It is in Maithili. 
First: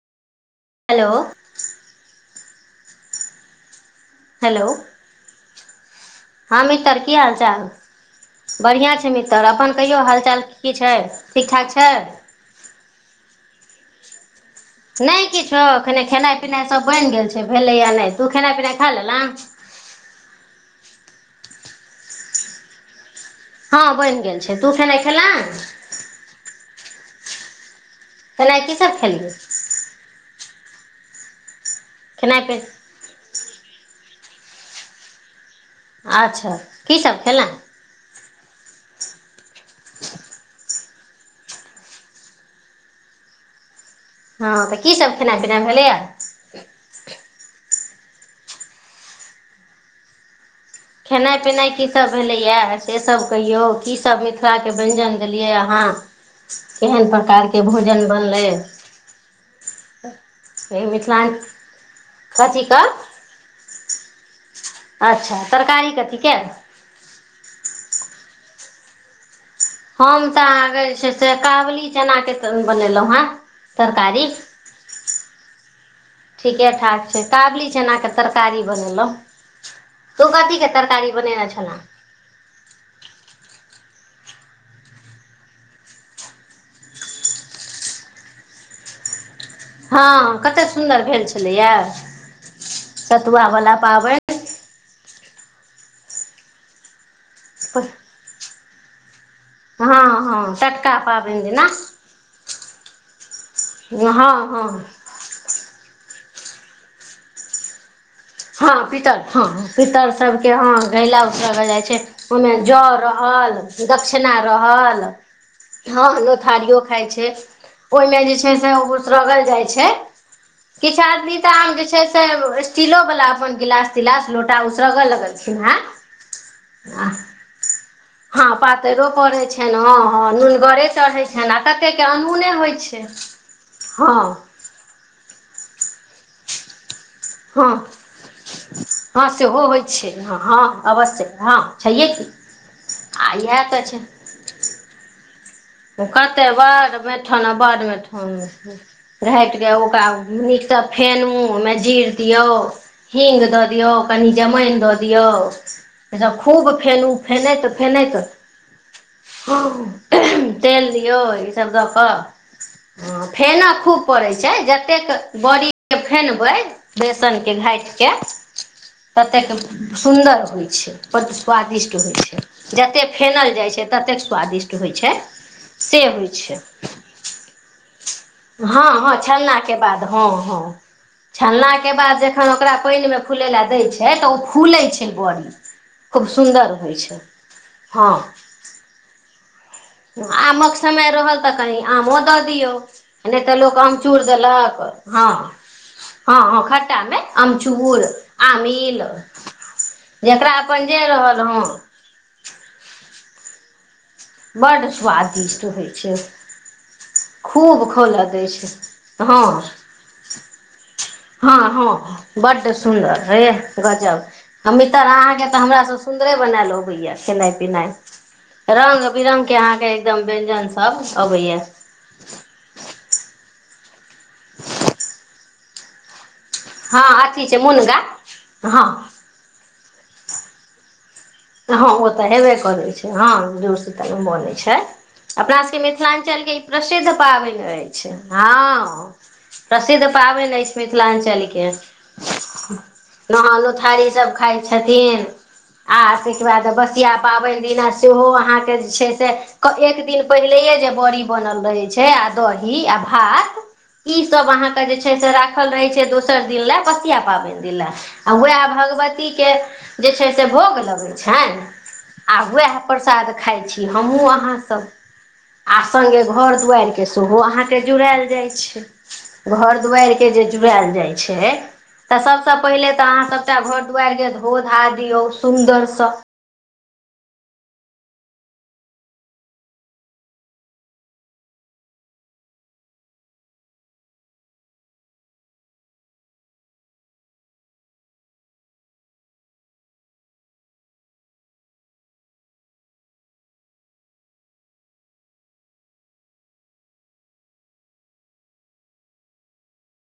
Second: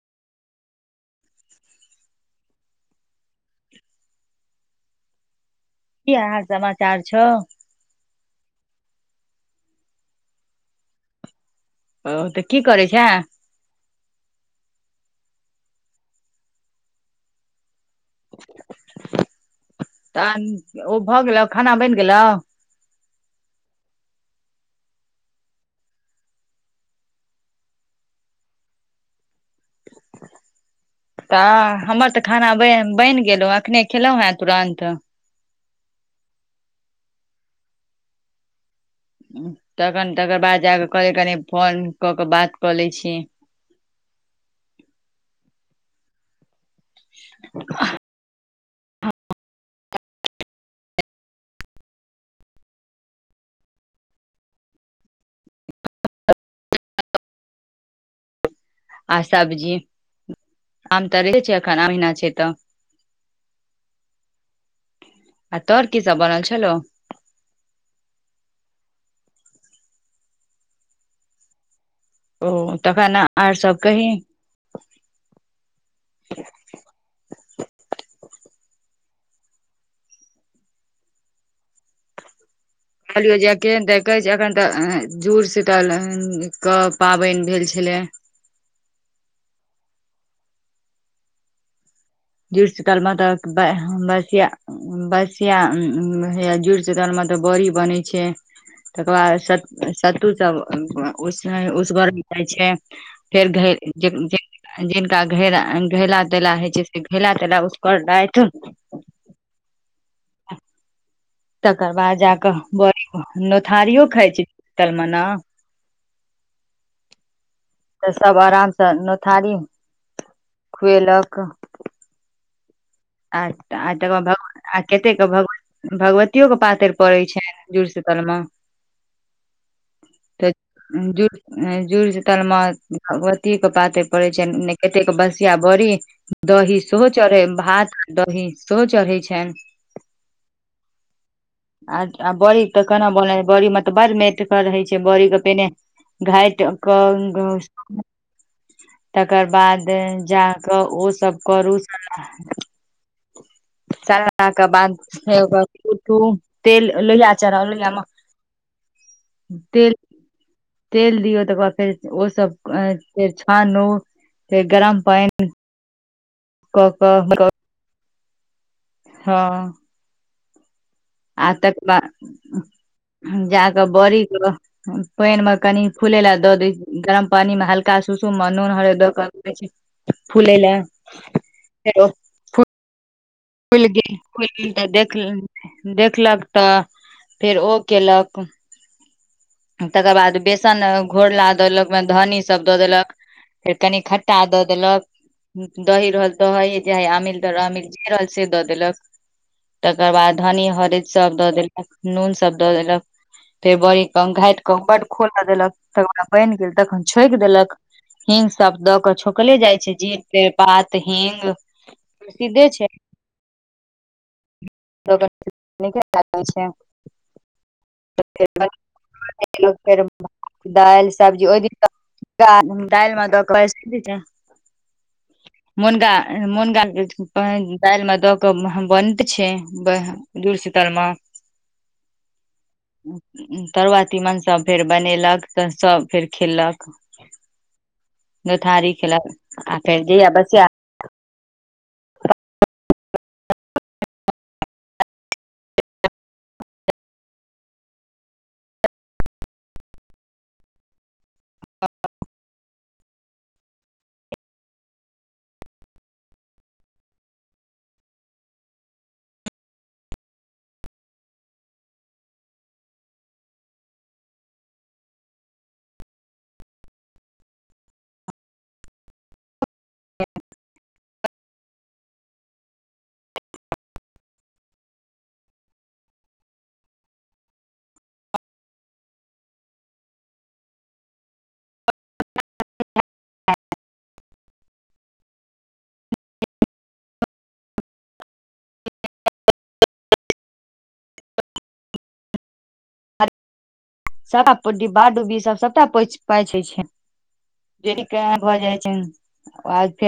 हेलो। हेलो। की हाल हम मितर समाचार की छौ हालचाल। बढ़ियाँ छैय मितर अपन कहियो हाल चाल की छैय, ठीक-ठाक छैय। ओ त की करै छै। नय किछो कनि खेनाइ पिनाइ सभ बइन गेल छैय भेलैए नै तू खेनाइ पिनाइ खा लेलेँ। तहन ओ भ गेलौ खाना बइन गेलौ। हँ बइन गेल छैय तू खेनाइ खेलैँ। खेनाय की सब खेलियै। त हमर त खेनाइ खाना पि बइन गेलौ, अखने खेलौ हेँ तुरन्त अच्छा की सब खेलहुँ? तखन तकर बाद जा कऽ कहलौं कनि फोन कऽ के बात कऽ लय छी। हँ तऽ की सब खेनाय-पीनाय भेलय यऽ? [unintelligible] खेनाइ-पिनाइ की सब भेलैए, से सब कहियौ, की सब मिथिलाके व्यञ्जन देलियै अहाँ केहन प्रकारके भोजन बनलै। आ सब्जी [unintelligible] ऐहि आम तऽ मिथिलां रहे छै एखन आम महिना छै तऽ कथीके? अच्छा आ तोहर तरकारी की सब कथीके? बनल छलौ हम तऽ आहाँक जे छै से कावुली चना के त ओ बनेलहुॅं तखन हें आर सब कही तरकारी [unintelligible] ठीके-ठाक छै। ‌ काबुली चनाके तरकारी बनेलहुँ। तुं कथी के तरकारी बनेने छला? कहलियौ जेके अ देखै छ अखन तऽ जुड़-शीतल के पाबनि भेल छलै। हँ कतेक सुन्दर भेल छलैया। जुड़-शीतल मे तऽ ब बसिया पाबनि बसिया, हा जुड़-शीतल मे तऽ बड़ी बनै छै। तकर बाद सत हँ सत्तू हँ सब टटका उ पाबनि दिना उस घर छै फेर घ जिन हँ हँ जिन जिनका घ घैला तैला होइ छै। घैला-तैला उसगर जायत। हँ पितर, हाँ पितर सब के हाँ घैला जाइ तकर छै, बाद जाकऽ ओहिमे जौ बड़ी रहल, नोथारियो खाइ दक्षिणा छै जुड़शीतल रहल। मे ने हँ लोथारियो खाय छै। तऽ ओहिमे जे सब छै आराम से ओ उसरगल नोथारी जाय छै, किछु आदमी खुएलक तऽ आम जे छै‌ से तऽ स्टीलो वाला आय अपन त गिलास आय तकर बाद तिलास भ लोटा आ उसरगऽ कतेक के भ लगलखिन हेँ भगवतियो के पातरि पड़ैत छनि जूड़-शीतल हँ पातैरियो पढ़ैत छनि, हँ हँ तऽ नुनगरे जुड़ चढ़ैत छनि, आ कतेकके जुड़ शीतल अनूने मे होइत छै। के भगवती पातेर हँ पड़ै छै नीक एतेक बसिया बड़ी दही सेहो चढ़य, हँ भात दही सेहो चढ़ै हँ छनि। सेहो होइ छै, हँ हँ अवश्य। हँ छैहे की आ बड़ी तऽ केना आ बनय छै, इएह बड़ी मे तऽ छै बड़ मेट कर रहै छै बड़ीके पहिने ओ कते घाइट बड़ कऽ मेठन कऽ आ बड़ मेठन तकर घाटि कऽ बाद ओकरा जाक नीकसँ ओ फेनू सब ओहिमे करू, जीर दियौ हींग दऽ दियौ कनि सानला कऽ [unintelligible] जमाइन दऽ दियौ बाद उ तो ईसभ खूब तेल फेनू लोहिआ चाढाउ, फेनैत लोहिया मऽ फेनैत [unintelligible] तेल तेल दियौ ई तकर सब बाद दऽ फेर ओ सब कऽ फेर फेना छानू खूब पड़य छै, फेर गरम जतेक पानि बड़ी के फेनबै, कऽ कऽ बेसनके घाठिकऽ ततेक हँ सुन्दर होइ छै। बड आ तकर स्वादिष्ट बाद होइ छै। जतेक फेनल जाइ जाकऽ छै बड़ी ततेक के स्वादिष्ट होइ छै। पानि कनि से फूलय होइ ला दऽ छै दियौ, गरम पानी मे हल्का सुसुम मे नून हँ हरेद दऽ कऽ फूले लए छललाके फेर ओ बाद जेखन ओकरा पानिमे फुलय ला दै फूलि छै गेल तऽ ओ फूलि गेल तऽ फूलय छै देख बड़ी खूब देखलक तऽ सुन्दर होइ छै। फेर ओ हँ केलक। तकर बाद आमक बेसन समय रहल घोरला तऽ दऽ कनि देलक, ओहिमे आमो धनी सब दियौ दऽ देलक, नहि तऽ फेर लोक कनि आमचूर खट्टा दऽ देलक हँ देलक दही रहल हँ हँ दही जे खट्टा हइ मे अमील दर अमिल अमचूर जे रहल से दऽ आमिल देलक। तकर बाद जकरा धनी अपन जे हरैद सभ रहल दऽ हँ देलक, नून सभ दऽ देलक, फेर बड़ी घाइठ के बड्ड बड खोलबै स्वादिष्ट देलक, होइ तकर छै बाद बनि गेल तखन छौंक देलक, खूब खौलऽ दै हिंग छै सब दऽ ओकरा छौंकले हँ जाइ छै, जीर, तेज पात, हिंग, हँ हँ प्रसिद्धे बड्ड छै। आ मितर अहाँ के ते हमरा सॅं नीके सुन्दरे लागै छै बनायल अबय ये, खेनाई-पिनाय, फेर रंग बीरंग के बनेलक, अहाँके एकदन व्यंजन सब अबय यऽ। मूनगा दाइल में दऽ के सीझबै मुनगा- मुनगा दालि हँ अथी छै मुनगा में दऽ कऽ हँ बनते छै। ब जुड़सीतल में। हँ ओ तऽ हेबे करै छै, हँ जुड़- तरुआ सीतल में तीमन बनै सब छै। फेर बनेलक अपना तऽ सबके सब फेर मिथिलाञ्चल के ई खेलक प्रसिद्ध पाबनि अछि, दुथारी हँ खेलक आ फेर प्रसिद्ध जहिया पाबनि बसिया अइछ। मिथिलाञ्चलके। नह लोथारी सब खााय छथिन, आ ताएके बाद बसिआ पाबनि दिना सेहो अहाँके जे छै, से एक दिन पहिलेे जे बड़ी बनल रहे छै, आ दही आ भात ई सब अहाँके जे छै से राखल रहै छै, दोसर दिन लए बसिया पाबनि दीन लए। आ उएह भगवती के जे छै से भोग लेगै छैन, आ उएह प्रसाद खाइ छी हमहुूँ अहाँसब। आ सङ्गे घर दुआारिक के सेहो अहाँके जुड़ायल जाइत छै। घर दुआरि केँ जे जुड़ायल जाइ छै तऽ सभसँ पहिनेे तऽ अहाँ सभटा घर दुआरिके धो- धा दियौ सुन्दरसँ। सबटा डिब्बा- डुब्बी सब सबटा पोछ पाइछ होइ छै। [unintelligible]